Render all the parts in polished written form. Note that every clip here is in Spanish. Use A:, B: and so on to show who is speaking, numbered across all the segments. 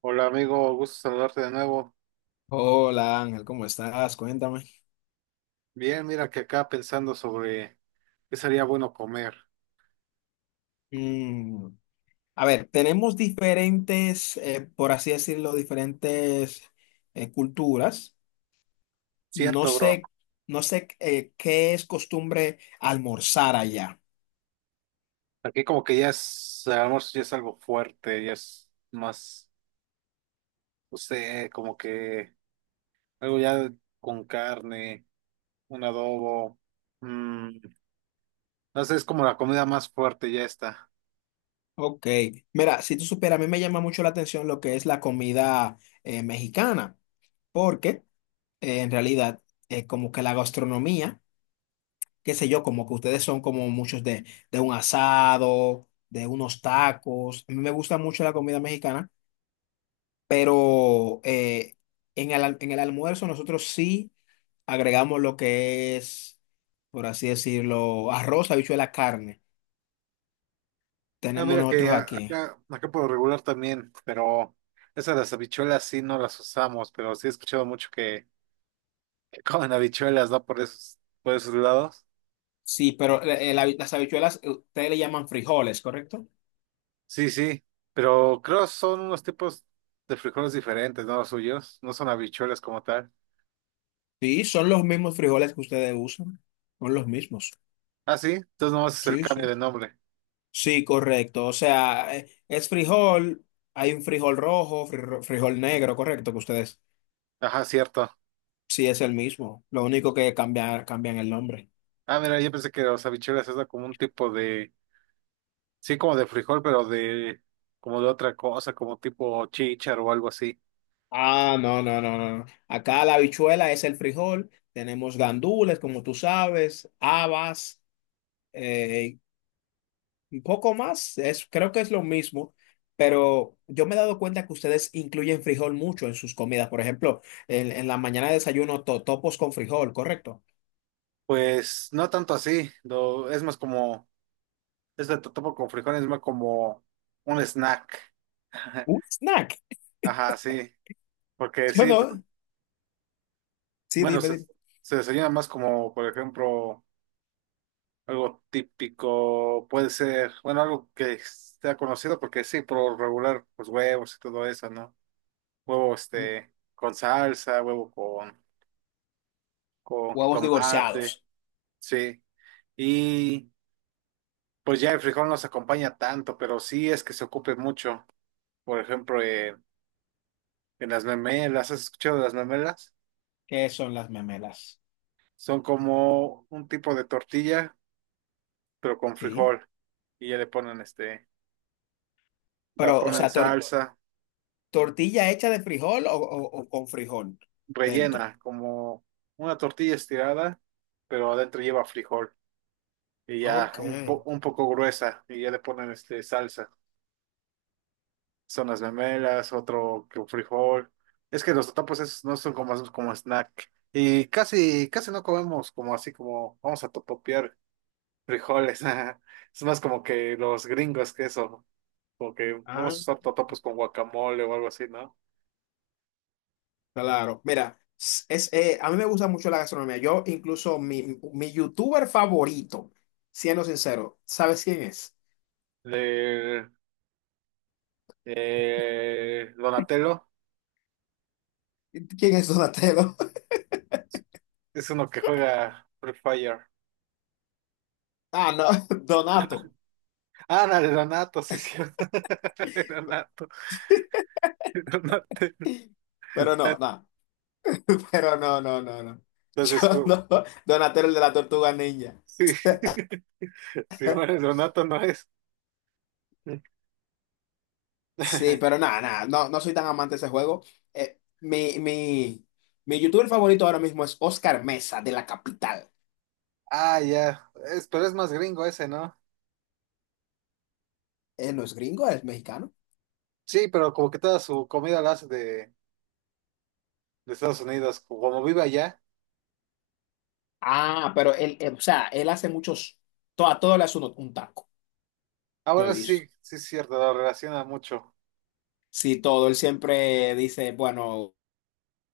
A: Hola amigo, gusto saludarte de nuevo.
B: Hola Ángel, ¿cómo estás? Cuéntame.
A: Bien, mira que acá pensando sobre qué sería bueno comer.
B: Mm, a ver, tenemos diferentes, por así decirlo, diferentes culturas. No
A: Cierto, bro.
B: sé, no sé qué es costumbre almorzar allá.
A: Aquí como que ya es, el almuerzo ya es algo fuerte, ya es más, no sé, como que algo ya con carne, un adobo. mm, no sé, es como la comida más fuerte, ya está.
B: Ok, mira, si tú supieras, a mí me llama mucho la atención lo que es la comida mexicana, porque en realidad como que la gastronomía qué sé yo, como que ustedes son como muchos de un asado, de unos tacos. A mí me gusta mucho la comida mexicana, pero en el almuerzo nosotros sí agregamos lo que es, por así decirlo, arroz, habichuela, carne.
A: Ah,
B: Tenemos
A: mira que
B: nosotros aquí.
A: acá, acá por lo regular también, pero esas las habichuelas sí no las usamos, pero sí he escuchado mucho que comen habichuelas, ¿no? Por esos lados.
B: Sí, pero las habichuelas, ustedes le llaman frijoles, ¿correcto?
A: Sí, sí, pero creo son unos tipos de frijoles diferentes, ¿no? Los suyos, no son habichuelas como tal.
B: Sí, son los mismos frijoles que ustedes usan. Son los mismos.
A: Ah, sí, entonces nomás es el
B: Sí,
A: cambio
B: sí.
A: de nombre.
B: Sí, correcto. O sea, es frijol, hay un frijol rojo, frijol negro, correcto, que ustedes
A: Ajá, cierto.
B: sí es el mismo. Lo único que cambia, cambian el nombre.
A: Ah, mira, yo pensé que los habichuelas era como un tipo de, sí, como de frijol, pero de, como de otra cosa, como tipo chícharo o algo así.
B: Ah, no, no, no, no. No. Acá la habichuela es el frijol, tenemos gandules, como tú sabes, habas, eh, un poco más, es, creo que es lo mismo. Pero yo me he dado cuenta que ustedes incluyen frijol mucho en sus comidas. Por ejemplo, en la mañana desayuno totopos con frijol, ¿correcto?
A: Pues no tanto así, es más como, es de totopo con frijoles, es más como un snack.
B: Un snack.
A: Ajá, sí, porque
B: Yo
A: sí,
B: no. Sí,
A: bueno,
B: dime,
A: se,
B: dime.
A: se desayuna más como, por ejemplo, algo típico, puede ser, bueno, algo que sea conocido porque sí, por lo regular, pues huevos y todo eso, ¿no? Huevo este con salsa, huevo con huevo
B: Huevos
A: jitomate,
B: divorciados,
A: sí. Y pues ya el frijol no se acompaña tanto, pero sí es que se ocupe mucho. Por ejemplo, en las memelas, ¿has escuchado de las memelas?
B: ¿qué son las memelas?
A: Son como un tipo de tortilla, pero con
B: ¿Sí?
A: frijol. Y ya le ponen este, la
B: Pero, o
A: ponen
B: sea,
A: salsa.
B: tortilla hecha de frijol o, o con frijol dentro.
A: Rellena, como una tortilla estirada, pero adentro lleva frijol y ya
B: Ok.
A: un, un poco gruesa y ya le ponen este salsa. Son las memelas, otro que un frijol. Es que los totopos esos no son como, como snack. Y casi, casi no comemos como así como vamos a totopear frijoles. Es más como que los gringos que eso, como que vamos
B: Ah,
A: a usar totopos con guacamole o algo así, ¿no?
B: claro, mira, es, a mí me gusta mucho la gastronomía. Yo, incluso, mi youtuber favorito, siendo sincero, ¿sabes quién es?
A: De Donatello.
B: ¿Quién es Donatello?
A: Es uno que juega Free Fire.
B: Ah, no, Donato.
A: Ah, no, el Donato, sí, sí. El Donato, el Donato.
B: Pero no, no. Pero no, no, no, no. Yo
A: Entonces, pues,
B: no. Donatello el de la tortuga ninja.
A: sí. Si muere el Donato, no es.
B: Sí, pero nada, nada, no, no soy tan amante de ese juego. Eh, mi, mi, mi youtuber favorito ahora mismo es Oscar Mesa, de La Capital.
A: Ah, ya. Es, pero es más gringo ese, ¿no?
B: Él no es gringo, es mexicano.
A: Sí, pero como que toda su comida la hace de Estados Unidos, como vive allá.
B: Ah, pero o sea, él hace muchos, a todo le hace un taco,
A: Ah,
B: yo
A: bueno,
B: he
A: eso sí,
B: visto.
A: sí es cierto, lo relaciona mucho.
B: Sí, todo, él siempre dice, bueno,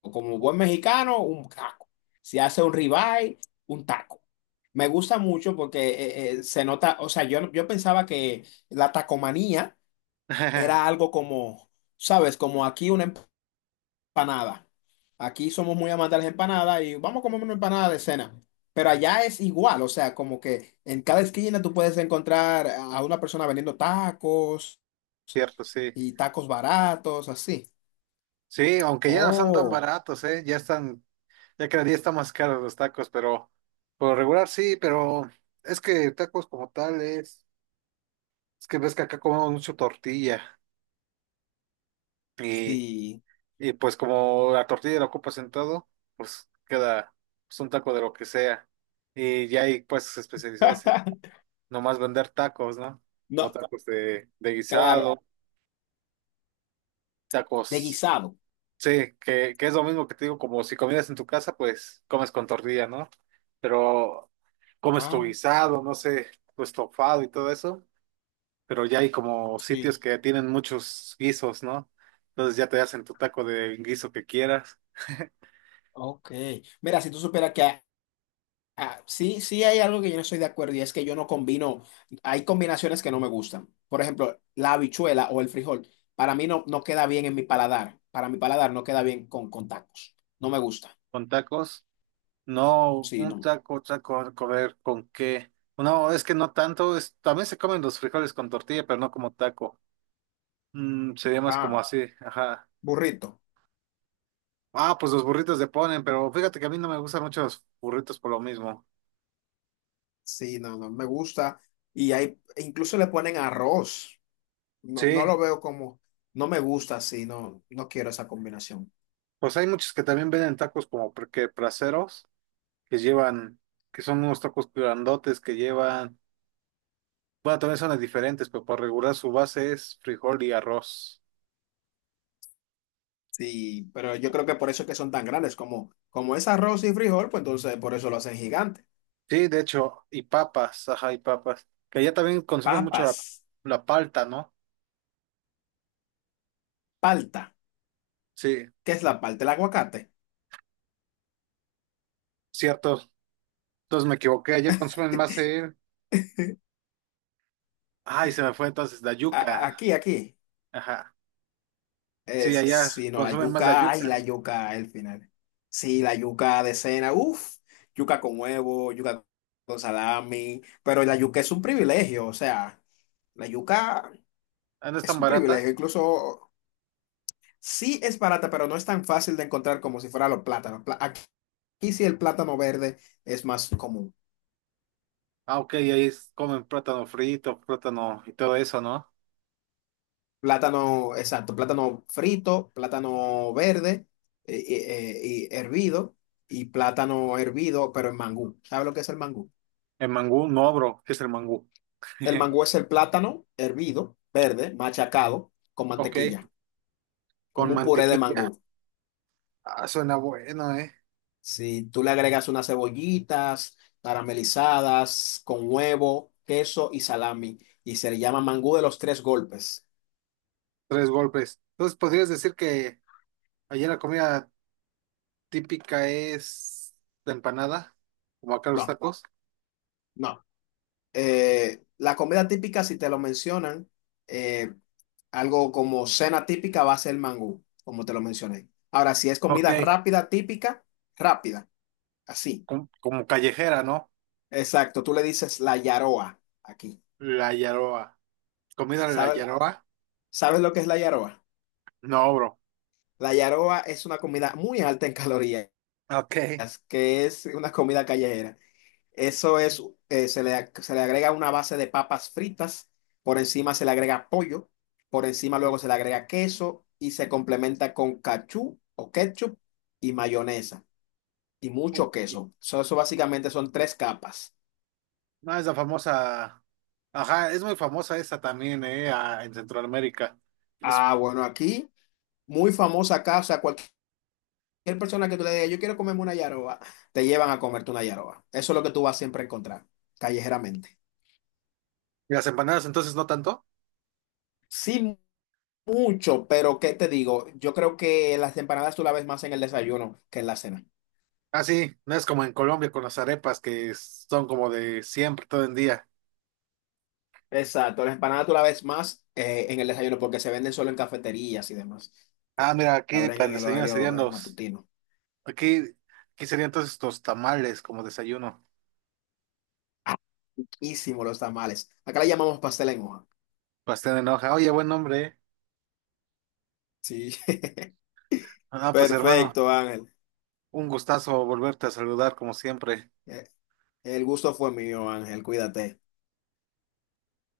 B: como buen mexicano, un taco. Si hace un ribeye, un taco. Me gusta mucho porque se nota, o sea, yo pensaba que la tacomanía era algo como, ¿sabes? Como aquí una empanada. Aquí somos muy amantes de las empanadas y vamos a comer una empanada de cena. Pero allá es igual, o sea, como que en cada esquina tú puedes encontrar a una persona vendiendo tacos
A: Cierto, sí.
B: y tacos baratos, así.
A: Sí, aunque ya no son tan
B: Oh,
A: baratos, ¿eh? Ya están, ya cada día está más caros los tacos, pero por lo regular sí, pero es que tacos como tal es que ves que acá comemos mucho tortilla y,
B: sí.
A: y pues como la tortilla la ocupas en todo, pues queda pues, un taco de lo que sea. Y ya hay puestos especializados en nomás vender tacos, ¿no? Como
B: No,
A: tacos de
B: claro,
A: guisado,
B: de
A: tacos.
B: guisado.
A: Sí, que es lo mismo que te digo, como si comieras en tu casa, pues comes con tortilla, ¿no? Pero comes tu
B: Ah,
A: guisado, no sé, tu estofado y todo eso, pero ya hay como sitios
B: sí.
A: que tienen muchos guisos, ¿no? Entonces ya te hacen tu taco de guiso que quieras,
B: Ok. Mira, si tú supieras que ah, sí, sí hay algo que yo no estoy de acuerdo y es que yo no combino, hay combinaciones que no me gustan. Por ejemplo, la habichuela o el frijol, para mí no, no queda bien en mi paladar, para mi paladar no queda bien con tacos, no me gusta,
A: con tacos. No,
B: sí,
A: un
B: no.
A: taco, taco, comer con qué. No, es que no tanto, es, también se comen los frijoles con tortilla, pero no como taco. Mm, sería más como
B: Ah,
A: así, ajá.
B: burrito,
A: Ah, pues los burritos de ponen, pero fíjate que a mí no me gustan mucho los burritos por lo mismo.
B: sí, no, no me gusta y hay, e incluso le ponen arroz, no, no
A: Sí,
B: lo veo como, no me gusta, sí, no, no quiero esa combinación.
A: pues hay muchos que también venden tacos como que placeros, que llevan, que son unos tacos grandotes que llevan, bueno, también son diferentes, pero por regular su base es frijol y arroz.
B: Sí, pero yo creo que por eso es que son tan grandes, como, como es arroz y frijol, pues entonces por eso lo hacen gigante.
A: Sí, de hecho, y papas, ajá, y papas, que allá también consumen mucho la,
B: Papas.
A: la palta, ¿no?
B: Palta.
A: Sí,
B: ¿Qué es la palta? El aguacate.
A: cierto, entonces me equivoqué, allá consumen más el, ay, se me fue entonces la yuca,
B: Aquí, aquí.
A: ajá, sí,
B: Es,
A: allá
B: si no, la
A: consumen más la
B: yuca. Ay,
A: yuca,
B: la
A: ¿no?
B: yuca, el final. Sí, la yuca de cena. Uf, yuca con huevo, yuca con salami. Pero la yuca es un privilegio. O sea, la yuca
A: Ah, ¿no es
B: es
A: tan
B: un
A: barata?
B: privilegio. Incluso sí es barata, pero no es tan fácil de encontrar como si fuera los plátanos. Aquí sí el plátano verde es más común.
A: Ah, ok, ahí es, comen plátano frito, plátano y todo eso, ¿no?
B: Plátano, exacto, plátano frito, plátano verde y hervido y plátano hervido, pero en mangú. ¿Sabes lo que es el mangú?
A: El mangú, no, bro, ¿qué es el mangú?
B: El mangú es el plátano hervido, verde, machacado con
A: Ok,
B: mantequilla,
A: con
B: como un puré de
A: mantequilla.
B: mangú.
A: Ah, suena bueno, ¿eh?
B: Si tú le agregas unas cebollitas caramelizadas con huevo, queso y salami y se le llama mangú de los tres golpes.
A: Tres golpes. Entonces, ¿podrías decir que allá la comida típica es la empanada, como acá los
B: No,
A: tacos?
B: no. La comida típica, si te lo mencionan, eh, algo como cena típica va a ser mangú, como te lo mencioné. Ahora, si es
A: Ok,
B: comida rápida, típica, rápida, así.
A: como callejera, ¿no?
B: Exacto, tú le dices la yaroa aquí.
A: La yaroa. ¿Comida de la
B: ¿Sabes,
A: yaroa?
B: ¿sabes lo que es la yaroa?
A: No, bro.
B: La yaroa es una comida muy alta en calorías,
A: Ok.
B: que es una comida callejera. Eso es, se le agrega una base de papas fritas, por encima se le agrega pollo, por encima luego se le agrega queso y se complementa con cachú o ketchup y mayonesa y mucho queso. So, eso básicamente son tres capas.
A: No, es la famosa. Ajá, es muy famosa esa también, ¿eh? Ah, en Centroamérica. Pues,
B: Ah, bueno, aquí muy famosa acá, o sea, cualquier persona que tú le digas, yo quiero comerme una yaroba, te llevan a comerte una yaroba. Eso es lo que tú vas siempre a encontrar, callejeramente.
A: ¿y las empanadas entonces no tanto?
B: Sí, mucho, pero ¿qué te digo? Yo creo que las empanadas tú las ves más en el desayuno que en la cena.
A: Ah, sí, no es como en Colombia con las arepas que son como de siempre, todo el día.
B: Exacto, las empanadas tú las ves más en el desayuno porque se venden solo en cafeterías y demás.
A: Ah, mira, aquí
B: Abren
A: para el
B: en el
A: desayuno serían
B: horario
A: los.
B: matutino.
A: Aquí, aquí serían entonces los tamales como desayuno.
B: Riquísimo los tamales. Acá le llamamos pastel en hoja.
A: Pastel en hoja. Oye, buen nombre, ¿eh?
B: Sí.
A: Ah, pues hermano,
B: Perfecto, Ángel.
A: un gustazo volverte a saludar como siempre.
B: Eh, El gusto fue mío, Ángel. Cuídate.